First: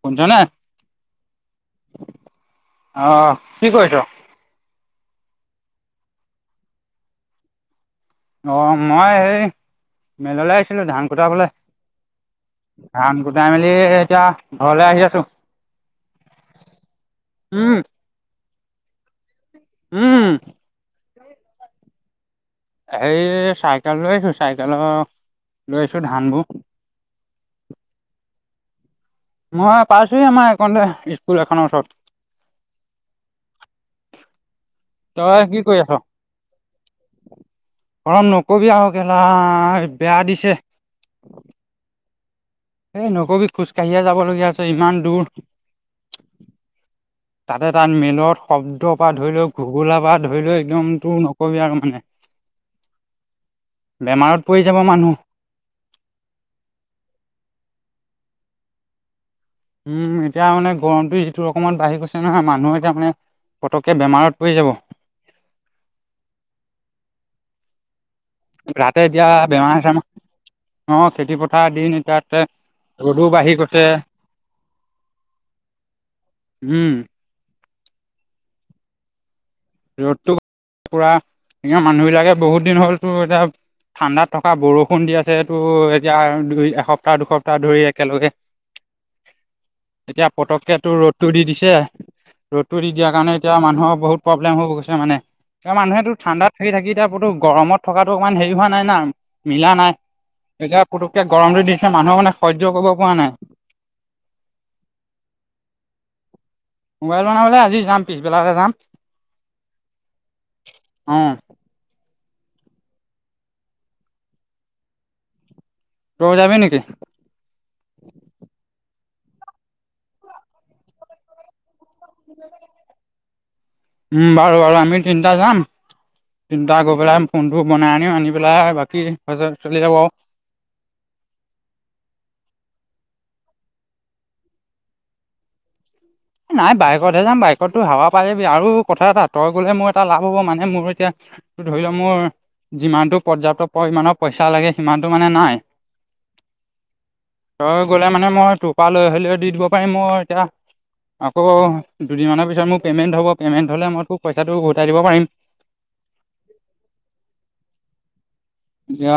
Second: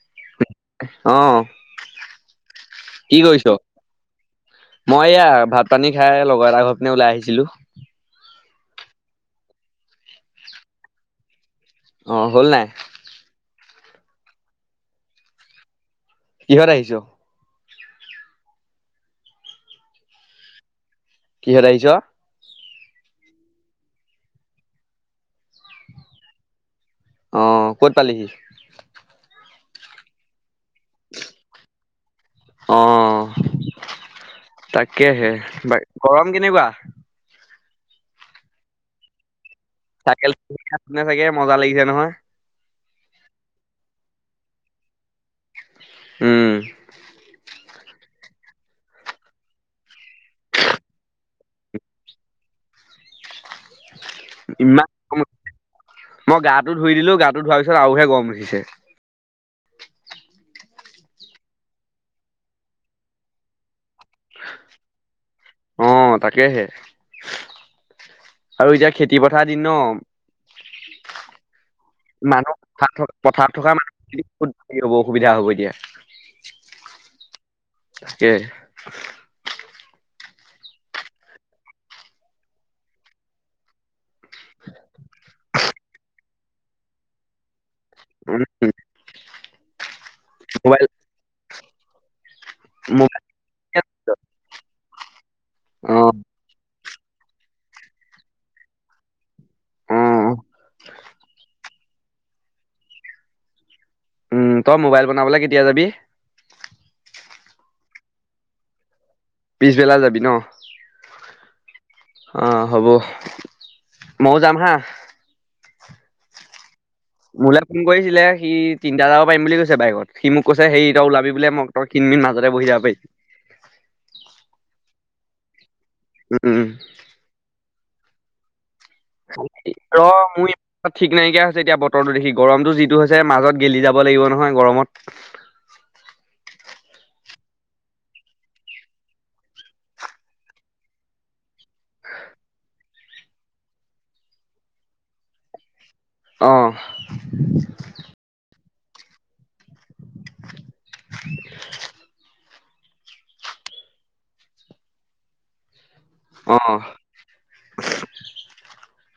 শুনিছ নাই অ কি কৰিছ মই এয়া ভাত পানী খাই লগৰ এটা ঘৰ পিনে ওলাই আহিছিলো অ মই এই মেললে আহিছিলো ধান কুটাবলে অ হ'ল নাই ধান কুটাই মেলি এতিয়া ঘৰলে আহি আছো কিহত আহিছ উম উম কিহত আহিছ এই চাইকেল লৈ আহিছো চাইকেলৰ লৈ আহিছো ধানবোৰ অ ক'ত পালিহি মই পাইছোহি আমাৰ এইকনতে স্কুল এখনৰ ওচৰত অ তাকেহে তই কি কেনেকুৱা কৰি বা আছ? গৰম কেনেকুৱা অ নকবি আও গেলা চাইকেল চলাই চাগে মজা লাগিছে নহয় এ নকবি খোজ কাঢ়িয়ে যাবলগীয়া হৈছে ইমান দূৰ উম তাতে তাত মেলত শব্দৰ পৰা ধৰি লৈ ঘুগোলাৰ পৰা ধৰি লৈ একদম তোৰ নকবি আৰু মানে [unintelligible] বেমাৰত পৰি যাব ইমান মানুহ মই গাটো ধুই দিলো গাটো ধুৱাৰ পিছত আৰুহে গৰম উঠিছে উম এতিয়া মানে গৰমটো যিটো ৰকমত বাঢ়ি গৈছে নহয় মানুহ এতিয়া মানে পটককে বেমাৰত পৰি যাব অ তাকেহে আৰু এতিয়া তাতে খেতি পথাৰ দিন ন বেমাৰ চেমাৰ অ', খেতি পথাৰ দিন এতিয়া তাতে মানুহ পথাৰ থকা ৰ'দো বাঢ়ি পথাৰত থকা গৈছে মানুহখিনি এই বৰ অসুবিধা হ'ব এতিয়া উম তাকে ৰ'দটো পুৰা এনেও মানুহ বিলাকে বহুত দিন হ'ল তোৰ এতিয়া ঠাণ্ডাত থকা বৰষুণ দি আছে এইটো এতিয়া দুই এসপ্তাহ দুসপ্তাহ ধৰি একেলগে এতিয়া পতককে মোবাইল তোৰ ৰ'দটো দি দিছে ৰ'দটো দি দিয়াৰ মোবাইল কাৰণে এতিয়া মানুহৰ বহুত প্ৰব্লেম হৈ গৈছে মানে। এ অ মানুহেটো ঠাণ্ডাত থাকি থাকি এতিয়াতো গৰমত থকাটো অকমান হেৰি হোৱা নাই না। মিলা নাই। অ এতিয়া পুতুকে গৰমটো দিছে মানুহৰ সহয় কৰিব নাই। উম তই মোবাইল বনাবলৈ কেতিয়া যাবি? মোবাইল বনাবলৈ আজি যাম পিছবেলাকে যাম। পিছবেলা যাবি ন? অ। অ হ'ব ময়ও যাম হা। তই যাবি নেকি? মোলে ফোন কৰিছিলে সি তিনিটা যাব পাৰিম বুলি কৈছে বাইকত, সি মোক কৈছে সেই এতিয়া ওলাবি বোলে মোক তই খিন-মিন মাজতে বহি যাব পাৰিবি। উম বাৰু বাৰু আমি তিনটা যাম উম উম। তিনটা হৈ পেলাই ফোনটো বনাই আনিব আনি পেলাই বাকী চলি যাব ৰ মই ঠিক নাইকিয়া হৈছে বতৰটো দেখি, গৰমতটো যিটো হৈছে মাজত গেলি যাব লাগিব নহয় গৰমত। নাই বাইকতহে যাম বাইকতটো হাৱা পাই যাবি আৰু কথা এটা তই গ'লে মোৰ এটা লাভ হ'ব মানে মোৰ এতিয়া ধৰি লও মোৰ যিমানতটো পৰ্যাপ্ত পৰিমামানৰ পইচা লাগে সিমানতটো মানে নাই। অ তই গ'লে মানে মই তোৰ পৰা লৈ হ'লেও দি দিব পাৰিম মই এতিয়া আকৌ দুদিনমানৰ পিছত মোৰ পে'মেণ্ট হ'ব, পেমেন্ত হ'লে মই তোক পইচাটো উভটাই দিব পাৰিম। অ দিয়া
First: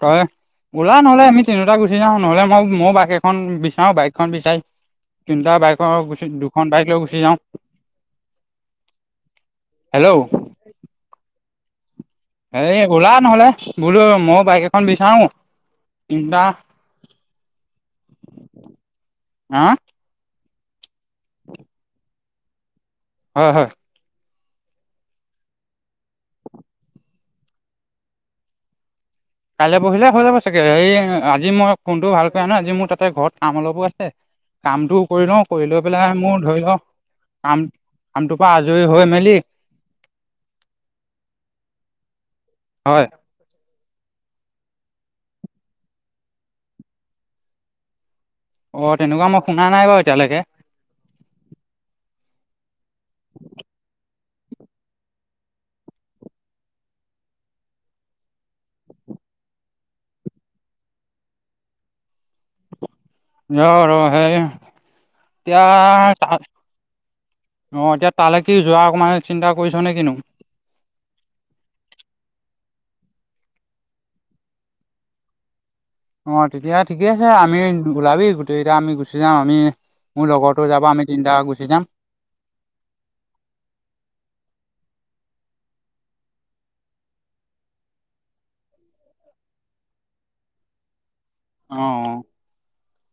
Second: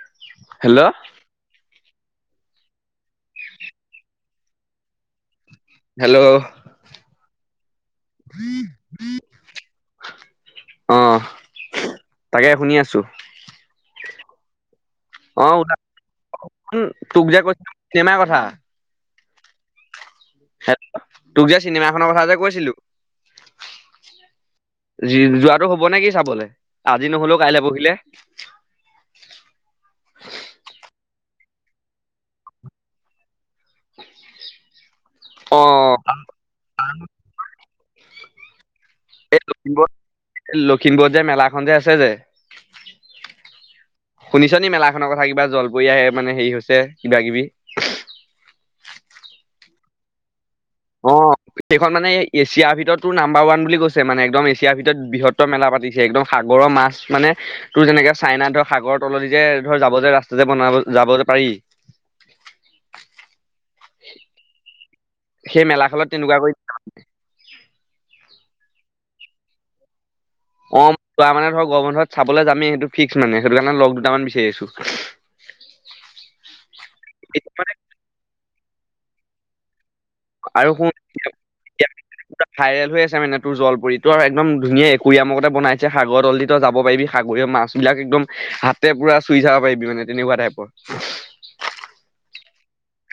তই হেল্ল' ওলা নহ'লে আমি তিনিটা গুচি যাওঁ নহ'লে মই মইও বাইক এখন বিচাৰো বাইকখন বিচাৰি তিনিটা বাইকৰ হেল্ল' খন বাইক লৈ গুচি যাওঁ। হেল্ল' অ। তাকে শুনি এই আছো ওলা নহ'লে বোলো মই বাইক এখন বিচাৰো। অ তিনিটা তোক যে কৈছে চিনেমাৰ কথা। হা? হেল্ল তোক যে চিনেমাখনৰ কথা যে কৈছিলো। হয় হয়। যি যোৱাটো হ'ব নেকি চাবলে, আজি নহ'লেও কাইলৈ পৰহিলে। কাইলৈ পৰহিলৈ হৈ যাব চাগে, এই আজি মই ফোনটো ভাল কৰি আনো আজি মোৰ তাতে ঘৰত কাম অলপো আছে। কামটো কৰি লও অ কৰি লৈ পেলাই মোৰ ধৰিল কাম কামটোৰ পৰা আজৰি হৈ মেলি এই লখিমপুৰত লখিমপুৰত যে মেলাখনযে আছে যে হয়। শুনিছা নি মেলা খনৰ কথা কিবা জলপৰীয়াই মানে হেৰি হৈছে কিবা কিবি? অ তেনেকুৱা মই শুনা নাই বাৰু এতিয়ালৈকে। অ সেইখন মানে এছিয়াৰ ভিতৰতো নাম্বাৰ ওৱান বুলি কৈছে মানে একদম এছিয়াৰ ভিতৰত বৃহত্তৰ মেলা পাতি [unintelligible] একদম সাগৰৰ মাছ মানে তোৰ যেনেকে চাইনাত ধৰ সাগৰৰ তলদি যে ধৰ যাব যে ৰাস্তা যে বনাব যাবযে পাৰি। সেই মেলাখনত তেনেকুৱা কৰি [unintelligible] অ এতিয়া তালৈকে যোৱা অকমান চিন্তা কৰিছ নে কিনো? অ তাৰ মানে ধৰ গৰম বন্ধত চাবলৈ যামেই সেইটো ফিক্স মানে, সেইটো কাৰণে লগ দুটামান বিচাৰি আছো। অ তেতিয়া ঠিকে আছে এতিয়া আমি মানে ওলাবি গোটইকিটা আমি গুচি যাম, আমি মোৰ লগৰতো আৰু যাব শুন আমি তিনটা গুচি যাম। ভাইৰেল হৈ আছে মানে তোৰ জলপৰীটো আৰু একদম ধুনীয়া একুৰিয়াম একো একোটা বনাইছে সাগৰ তলদি তই যাব পাৰিবি সাগৰীয় মাছ বিলাক একদম হাতেৰে পুৰা চুই চাব পাৰিবি মানে তেনেকুৱা টাইপৰ। অঁ অঁ।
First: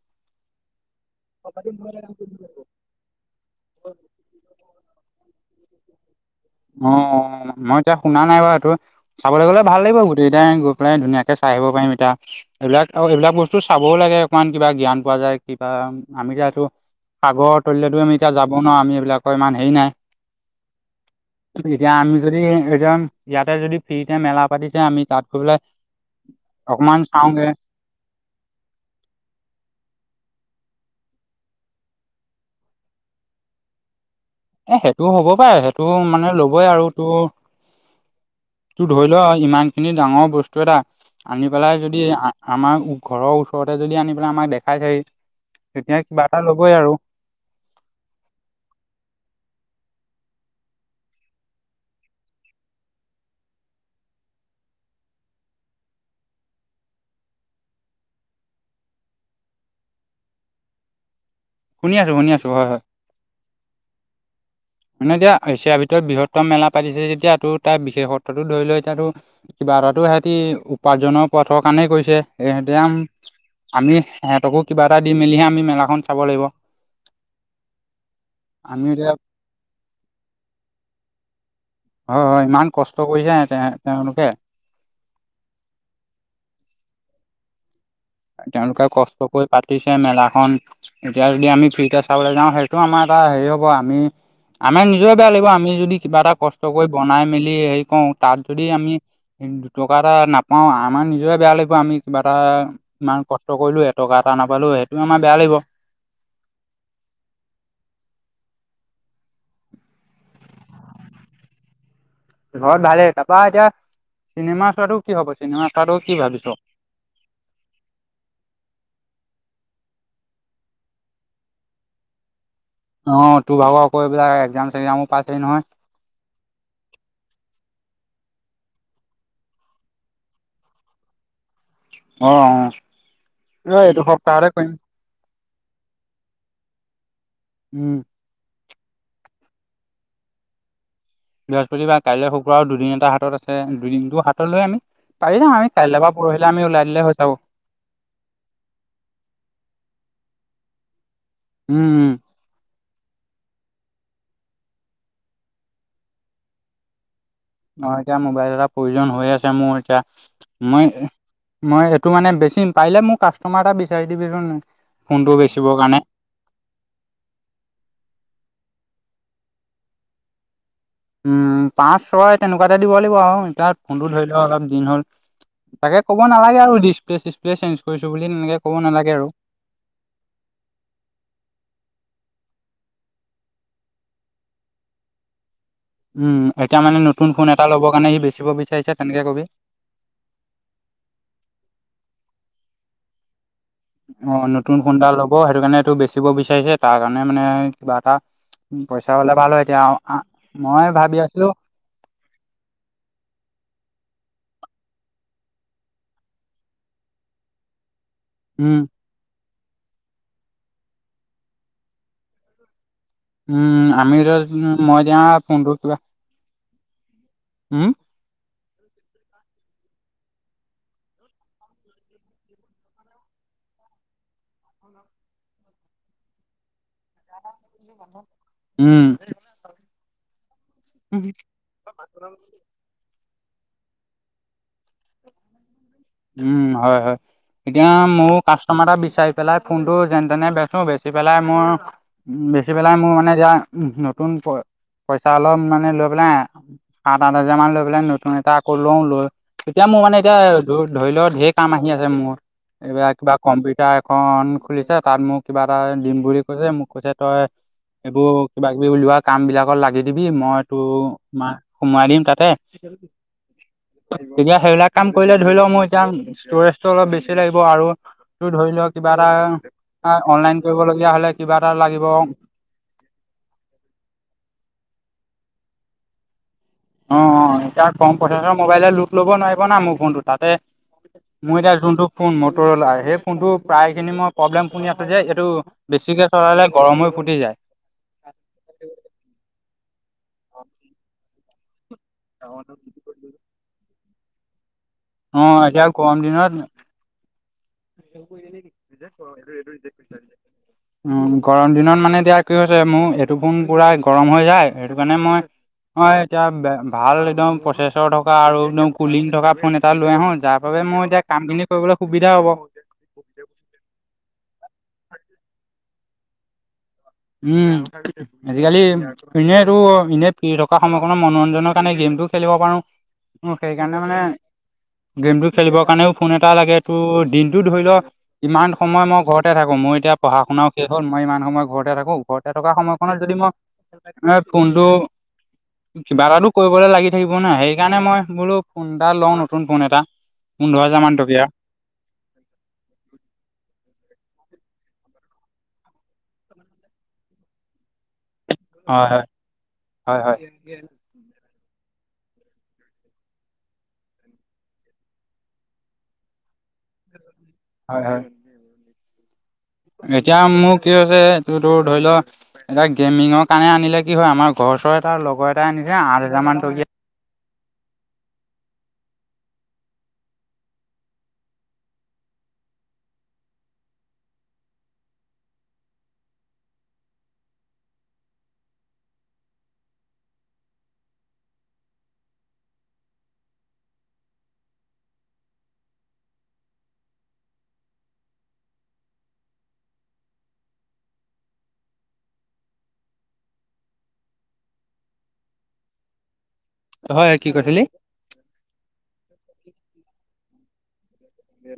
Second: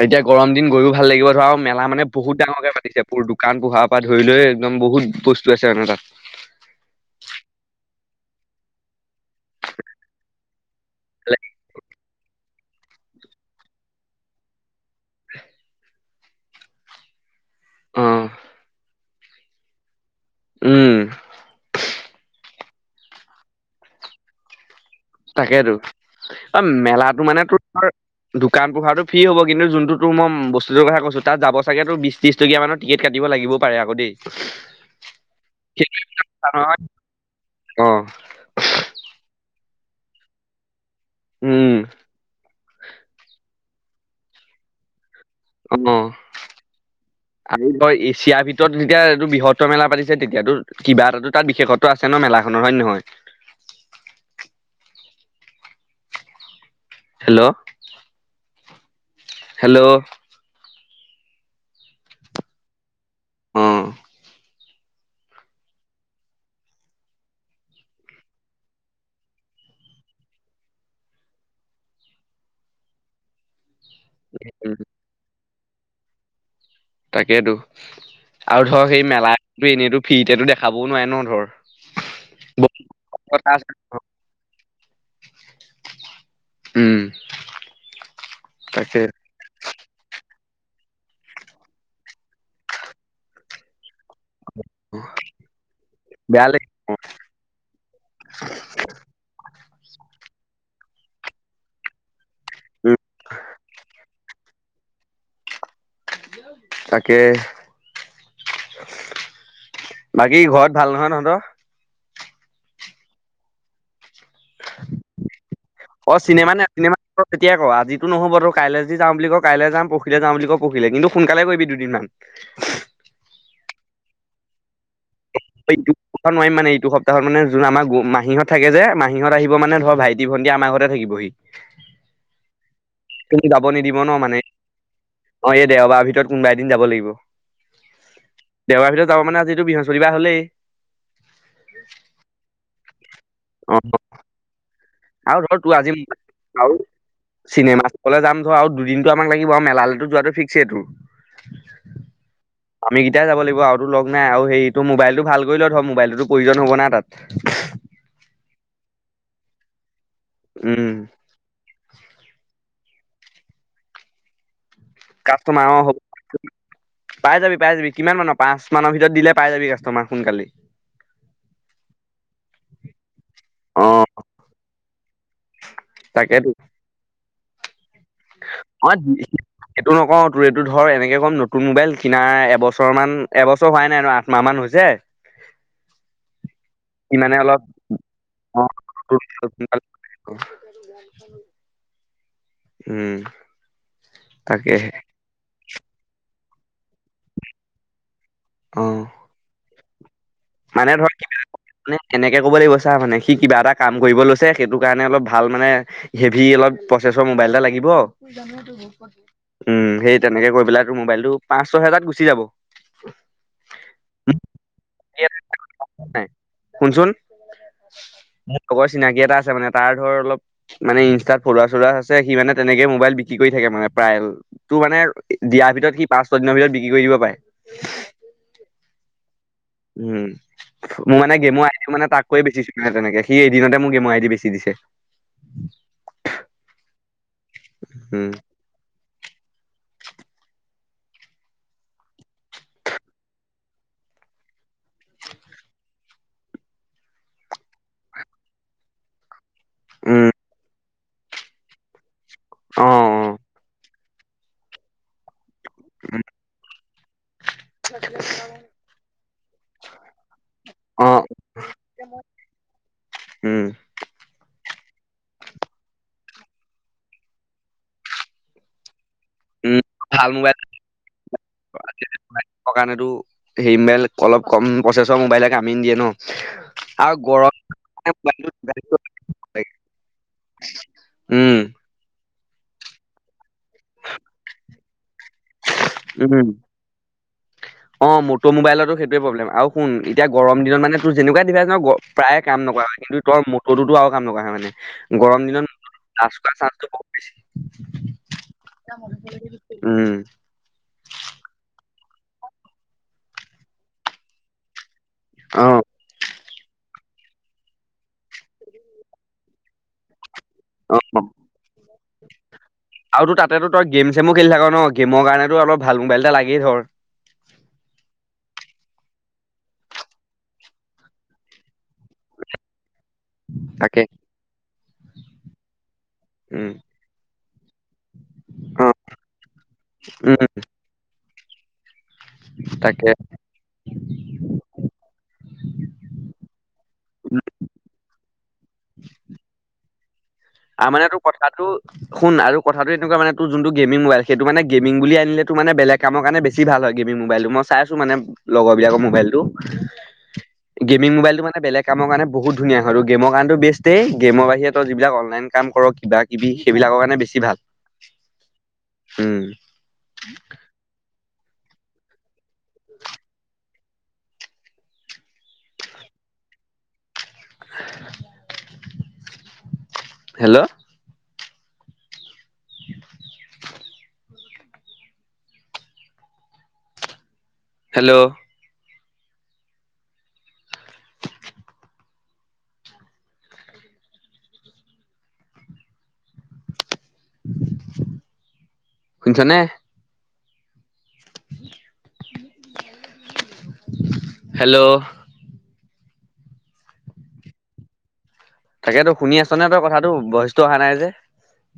এতিয়া গৰম দিন গৈয়ো ভাল লাগিব ধৰা, আৰু মেলা মানে বহুত ডাঙৰকে পাতিছে। পোৰ দোকান পোহাৰ পৰা ধৰি লৈ একদম বহুত বস্তু আছে তাৰমানে তাত। অঁ, মই এতিয়া শুনা নাই বাৰু এইটো। চাবলৈ গ'লে ভাল লাগিব গোটেইকিতাই গৈ পেলাই ধুনীয়াকে চাই আহিব পাৰিম এতিয়া। এইবিলাক আৰু এইবিলাক বস্তু চাবও লাগে অকমান কিবা জ্ঞান পোৱা যায় কিবা আমি যিহেতু সাগৰৰ অ তলিলৈতো আমি এতিয়া যাব নোৱাৰো, আমি এইবিলাকৰ ইমান হেৰি নাই। উম। এতিয়া আমি যদি একদম ইয়াতে যদি ফ্ৰীতে মেলা পাতিছে আমি, তাত গৈ পেলাই তাকেইতো, অ অকমান মেলাটো চাওঁগে মানে তোৰ তোমাৰ দোকান পোহাৰটো ফ্ৰী হব, কিন্তু যোনটো তোৰ ম বস্তুটোৰ কথা কৈছো তাত যাব চাগে তোৰ বিশ ত্ৰিছ টকীয়া মানৰ টিকেট কাটিব লাগিবও পাৰে আকৌ দে। এ সেইটোও হ'ব পাৰে সেইটো মানে ল'বই আৰু, তোৰ অঁ। তোৰ‌ ধৰি ল ইমান খিনি ডাঙৰ বস্তু এটা আনি পেলাই উম যদি আ আমাৰ ঘৰৰ ও চৰতে যদি আনি পেলাই আমাক দেখাইছেহি, তেতিয়া অ কিবা এটা ল'বই আৰু। আৰু ধৰ এছিয়াৰ ভিতৰত যেতিয়া এইটো বৃহত্তৰ মেলা পাতিছে তেতিয়াতো কিবা এটা তো তাত বিশেষত্ব আছে ন মেলাখনৰ হয় নে নহয়। হেল্ল। হেল্ল। শুনি আছো শুনি আছো হয় হয়। অঁ। মানে এতিয়া এছিয়াৰ ভিতৰত বৃহত্তম মেলা পাতিছে যেতিয়াা তোৰ তাত বিশেষত্বটো ধৰি লৈ এতিয়াাতো কিবা এটাটো সিহঁতি উপাৰ্জনৰ পথৰ কাৰণে কৰিছে এহঁতি আমি সেহঁতকো কিবা এটা দি মেলিহে আমি মেলাখন চাব লাগিব। তাকেতো, আৰু আমি ধৰ সেই এতিয়া মেলাটো এনেইতো ফ্ৰীতেতো দেখাবও নোৱাৰে ন ধৰ। হয় হয় ইমান বহুত কষ্ট কৰিছে কথা সেহতে আছে তেওঁলোকে। উম। তেওঁলোকে তাকে কষ্ট কৰি পাতিছে মেলাখন, এতিয়া যদি আমি ফ্ৰীতে চাবলৈ যাওঁ, সেইটো আমাৰ এটা হেৰি হ'ব আমি আমাৰ নিজৰে বেয়া লাগিব, আমি যদি কিবা এটা বেয়া কষ্ট কৰি বনাই মেলি হেৰি কৰোঁ, তাত যদি আমি দুটকা এটা নাপাওঁ, আমাৰ নিজৰে বেয়া লাগিব আমি কিবা এটা লাগিল উম ইমান কষ্ট কৰিলোঁ, এটকা এটা নাপালোঁ। সেইটোও আমাৰ বেয়া লাগিব। তাকে। বাকী ঘৰত ভাল নহয় তহঁতৰ? ঘৰত ভালেই। তাৰপৰা এতিয়া চিনেমা চোৱাটো কি হ'ব? চিনিমা চোৱাটো কি অঁ' ভাবিছ চিনেমা নে ন চিনে মা ক এতিয়াই ক, আজিতো নহ'ব, তই কাইলে যদি যাওঁ বুলি ক' কাইলে যাম, পৰখিলে যাওঁ বুলি ক' পৰখিলে, কিন্তু সোনকালে কৰিবি দুদিনমান। [inaudible] অঁ, তোৰ ভাগৰ আকৌ এইবিলাক এক্সাম চেক্সামো পাইছেহি নহয়। এইটো সপ্তাহত নোৱাৰিম মানে, এইটো সপ্তাহত মানে যোন আমাৰ মাহীহঁত থাকে যে আহিব মানে, ধৰ ভাই টি ভণ্টি থাকিবহি। অঁ অঁ, এই এইটো সপ্তাহতে কৰিম। অঁ, এই দেওবাৰৰ ভিতৰত কোনোবা এদিন যাব লাগিব। উম। দেওবাৰ ভিতৰত যাব মানে, আজিটো বৃহস্পতিবাৰ হ'লেই। বৃহস্পতিবাৰ, কাইলৈ শুক্ৰ আৰু দুদিন এটা হাতত আছে। অ দুদিনটো হাতত লৈ আমি আৰু পাৰি যাম আমি। কাইলৈ বা পৰহিলে আমি ওলাই দিলে হৈ যাব। চিনেমাত চাবলে যাম ধৰ আউ দুদিনটো আমাক লাগিব আউ মেলালেটো যোৱাতটো ফিক্সেই তোৰ। উ উ আমি কেইটায়ে যাব লাগিব আউতো ল'গ নাই আউ হেই তোৰ মোবাইলটো ভাল কৰি ল', ধৰ মোবাইলটোতো প্ৰয়োজন হ'ব না তাত। [inaudible] অ', এতিয়া মোবাইল এটা প্ৰয়োজন হৈ আছে মোৰ এতিয়া। উম মই মই এইটো মানে বেছিম। পাৰিলে মোক কাষ্টমাৰ এটা বিচাৰি দিবিচোন মোক। কাষ্টমাৰ, অ' হ'ব। পাই যাবি, পাই যাবি। কিমান মানৰ? পাঁচ মানৰ ভিতৰত দিলে পাই যাবি কাষ্টমাৰ সোনকালেই। উম, পাঁচ-ছয় তেনেকুৱাতে দিব লাগিব আউ এতিয়া অ ফোনটো ধৰি ল' অলপ দিন হ'ল। তাকে ক'ব তাকেতো নালাগে আৰু ডিচপ্লে চিচপ্লে চেন্জ অ দি। এইটো নকওঁ, তোৰ এইটো ধৰ এনেকে কম নতুন মোবাইল কিনা এবছৰ মান এবছৰ হোৱাই নাই আৰু আঠ মাহ মান হৈছে। উম, এতিয়া মানে সি নতুন ফোন অলপ এটা ল'বৰ কাৰণে সি বেচিব বিচাৰিছে, তেনেকে ক'বি। উহ। [inaudible] উম। অ', নতুন তাকেহে ফোন এটা ল'ব। সেইটো কাৰণে এইটো বেচিব বিচাৰিছে। তাৰ কাৰণে মানে কিবা এটা অ পইচা হ'লে ভাল হয়। এতিয়া অ আ মই মানে ধৰ ভাবি আছিলোঁ, মানে কেনেকে ক'ব লাগিব চা মানে, সি কিবা এটা কাম কৰিব লৈছে সেইটো কাৰণে অলপ ভাল মানে হেভি অলপ প্ৰচেছৰ মোবাইল এটা লাগিব। উম, উম, সেই তেনেকে কৈ পেলাই তোৰ মোবাইলটো, পাঁচ ছয় হেজাত গুচি যাব। উম, আমি এতিয়া [unintelligible] ফোনটোত কিবা। নাই শুনচোন, উম, মোক কবাৰ চিনাকি এটা আছে মানে তাৰ ধৰ অলপ মানে ইনষ্টাত ফলোৱাৰ চলোৱাৰ হৈছে, সি মানে তেনেকেই মোবাইল বিক্ৰী কৰি থাকে মানে প্ৰায়। তোৰ মানে, দিয়াৰ ভিতৰত সি পাঁচ-ছয়দিনৰ ভিতৰত বিক্ৰী কৰি দিব পাই। উম। উম, মোৰ মানে গেমো আহিল মানে, তাক কৈ বেছি। নে তেনেকে। সি এদিনতে মোৰ গেমৰ আইদি বেছি দিছে। উম, হয়-হয়। এতিয়া উম মোৰ কাষ্ট টমা এটা বিচাৰি পেলাই, ফোনটো যেন তেনে বেচো। বেচি পেলাই মোৰ উ, বেচি পেলাই মোৰ মানে এতিয়া, ন নতুন প পইচা অলপ মানে লৈ পেলাই সাত-আঠ হাজাৰ মান লৈ পেলাই, নতুন এটা আকৌ লওঁ। লৈ এতিয়া মোৰ মানে উম, এতিয়া ধ ধৰি ল, ঢেৰ কাম আহি আছে মোৰ। অ', এইবাৰ কিবা অ', কম্পিউটাৰ খন খুলিছে। তাত মোক কিবা এটা দিম বুলি কৈছে, মোক কৈছে তই এইবোৰ কিবা কিবি উলিওৱা কামবিলাকত লাগি দিবি মই তো অ', মাক সোমোৱাই দিম তাতে, উম, তেতিয়া সেইবিলাক কাম কৰিলে ধৰি ল, মোৰ এতিয়া ষ্টৰেজটো অলপ বেছি লাগিব আৰু তোৰ ধৰি ল, কিবা এটা উম, আ ভাল অনলাইন মোবাইল কৰিবলগীয়া হ'লে কিবা এটা লাগিব। সকাণে তো, হিমবেল, অলপ কম প্ৰচেছৰ মোবাইলে কামে নিদিয়ে ন? আৰু অঁ, গৰম অঁ, এতিয়া মানে কম মোবাইলটো প্ৰচেছৰ মোবাইলে যোগাযোগ লোট ল'ব কৰিব নোৱাৰিব লাগে। না মোৰ ফোনটো। তাতে মোৰ উম, এতিয়া যোনটো ফোন মট'ৰলা সেই ফোনটো প্ৰায় খিনি মই প্ৰব্লেম শুনি আছোঁ যে সেইটো বেছিকে চলালে গৰম হৈ ফুটি যায়। অঁ মট'-মোবাইলতো সেইটোৱে প্ৰব্লেম আৰু শুন এতিয়া গৰম দিনত মানে তোৰ যেনেকুৱা ডিভাইচ ন গ প্ৰায়ে কাম নকৰা হয়, কিন্তু তোৰ মট'টোতো আৰু কাম নকৰা হয় মানে। গৰম অ' এতিয়া দিনত গৰম দিনত [unintelligible] উম, [unintelligible] উম গৰম দিনত মানে এতিয়া কি হৈছে, মোৰ এইটো ফোন পুৰা গৰম হয় যায়। সেইটো কাৰণে মই অ', মই এতিয়া বে ভাল একদম প্ৰচেছৰ থকা আৰু একদম কুলিং থকা ফোন এটা লৈ আহোঁ। যাৰ বাবে মোৰ এতিয়া কামখিনি কৰিবলৈ সুবিধা হ'ব। আৰুতো তাতেতো তই গেম-চেমো খেলি থাক ন? গেমৰ কাৰণেতো অলপ ভাল মোবাইল এটা লাগেই ধৰ'! উম'। আজিকালি ইনেইতো ইনে ফ্ৰী থকা সময়কণত মনোৰঞ্জনৰ কাৰণে গেমটো খেলিব পাৰোঁ। মোৰ তাকে সেইকাৰণে মানে গেমটো খেলিবৰ কাৰণেও ফোন এটা উম, লাগে। তোৰ দিনটো ধৰি ল' ইমান অ', সময় মই ঘৰতে থাকোঁ। মোৰ এতিয়া উম, পঢ়া-শুনাও শেষ হ'ল, মই ইমান সময় ঘৰতে থাকোঁ ঘৰতে থকা সময়কনত তাকে যদি মই ফোনটো কিবা এটাটো কৰিবলে লাগি থাকিব ন, সেইকাৰণে মই বোলো ফোন এটা লওঁ নতুন ফোন এটা। পোন্ধৰ হাজাৰ তাৰমানে মান তোৰ টকীয়া হয় কথাটো শুন! আৰু কথাটো এনেকোৱা মানে তোৰ যোনটো গেমিং মোবাইল সেইটো মানে গেমিং বুলি আনিলে তোৰ মানে বেলেগ কামৰ কাৰণে বেছি ভাল হয়। গেমিং মোবাইলটো মই চাইছো মানে লগৰ বিলাকৰ হয় মোবাইলটো, হয় হয় গেমিং মোবাইলটো মানে বেলেগ। কামৰ কাৰণে বহুত ধুনীয়া হয়, আৰু গেমৰ কাৰণেটো বেষ্টেই। গেমৰ বাহিৰে তই যিবিলাক অনলাইন কাম কৰ কিবা-কিবি সেইবিলাকৰ কাৰণে বেছি ভাল। হয় হয়। উম। এতিয়া মোৰ কি হৈছে, তোৰ তো ধৰি ল এতিয়া গেমিঙৰ কাৰণে আনিলে কি হয়, আমাৰ ঘৰ ওচৰ এটা লগৰ এটাই আনিছে আঠ-হাজাৰ মান টকীয়া। হেল্ল'! [inaudible] হেল্ল'! শুনিছানে? হেল্ল'! হয়! কি কৈছিলি? তাকেতো শুনি আছনে তই কথাটো? ভয়চটো অহা নাই যে।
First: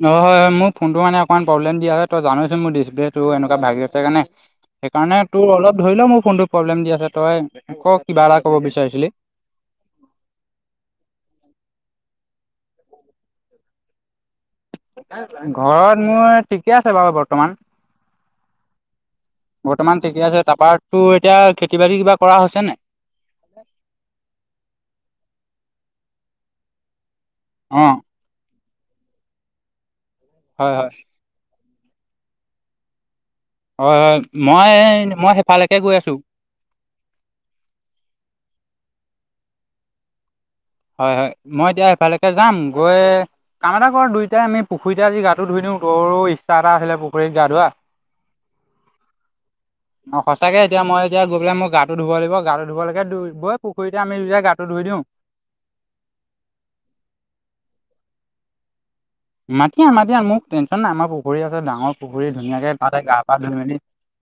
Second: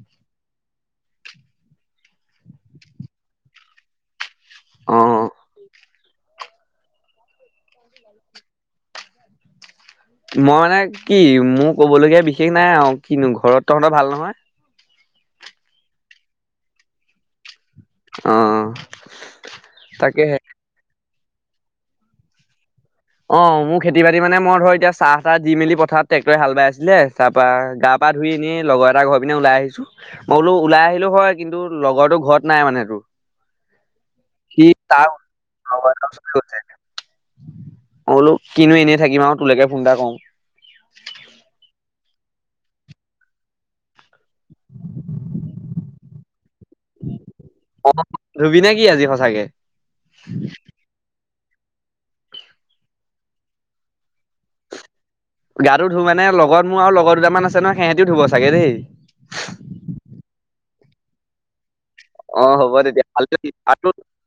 হয় হয় হয় মোৰ ফোনটো মানে অকমান প্ৰব্লেম দিয়া হয় তই জানই চোন মোৰ ডিছপ্লেটো এনেকুৱা ভাগিছে কাৰণে অ সেইকাৰণে তোৰ অলপ ধৰি লও মোৰ ফোনটো প্ৰব্লেম দি আছে, তই ক' কিবা এটা কব বিচাৰিছিলি। মই মানে কি মোৰ কবলগীয়া বিশেষ নাই আও। কিনো ঘৰত তহঁত ভাল নহয়? ঘৰত মোৰ ঠিকে আছে বাৰু বৰ্তমান। অ বৰ্তমান ঠিকে তাকেহে আছে। তাৰপৰা তোৰ এতিয়া খেতি-বাতি কিবা কৰা হৈছে নে? অ' মোৰ খেতি-বাতি মানে মই ধৰ এতিয়া চাহ-তাহ দি মেলি পথাৰত ট্ৰেক্টৰে হাল বাই আছিলে। তাৰপৰা অ গা-পা ধুই এনে লগৰ এটা ঘৰ পিনে ওলাই আহিছোঁ। মই বোলো ওলাই আহিলোঁ হয় কিন্তু লগৰটো ঘৰত নাই মানে তোৰ। হয় হয়, মই সি তাৰ মই সেইফালেকে লগৰ গৈ এটাৰ আছোঁ। ওচৰলৈ গৈছে মই বোলো কিনো এনেই থাকিম আৰু তোলৈকে ফোন এটা কৰোঁ। হয়, হয় মই এতিয়া এফালেকে যাম গৈ কাম এটা কৰ দুই [unintelligible] পুখুৰীতে আজি গাটো ধুই দিওঁ [unintelligible] ইচ্ছা আছিলে পুখুৰীত গা ধুৱা। অ ধুবি নে কি আজি সঁচাকে। সঁচাকে এতিয়া মই এতিয়া গৈ পেলাই মই গাটো ধুব লাগিব। গাটো ধুবলৈকে [unintelligible] পুখুৰীতে আমি দুটাই গাটো ধুই দিওঁ। গাটো ধুওঁ মানে লগত মোৰ আউ লগৰ দুটামান আছে ন সিহঁতিও ধুব চাগৈ দেই। মাতি আন মাতি আন মোক টেনশ্যন নাই আমাৰ পুখুৰী আছে ডাঙৰ পুখুৰী অ হ'ব ধুনীয়াকে তাতে তেতিয়া গা- পা ধুই আৰু মেলি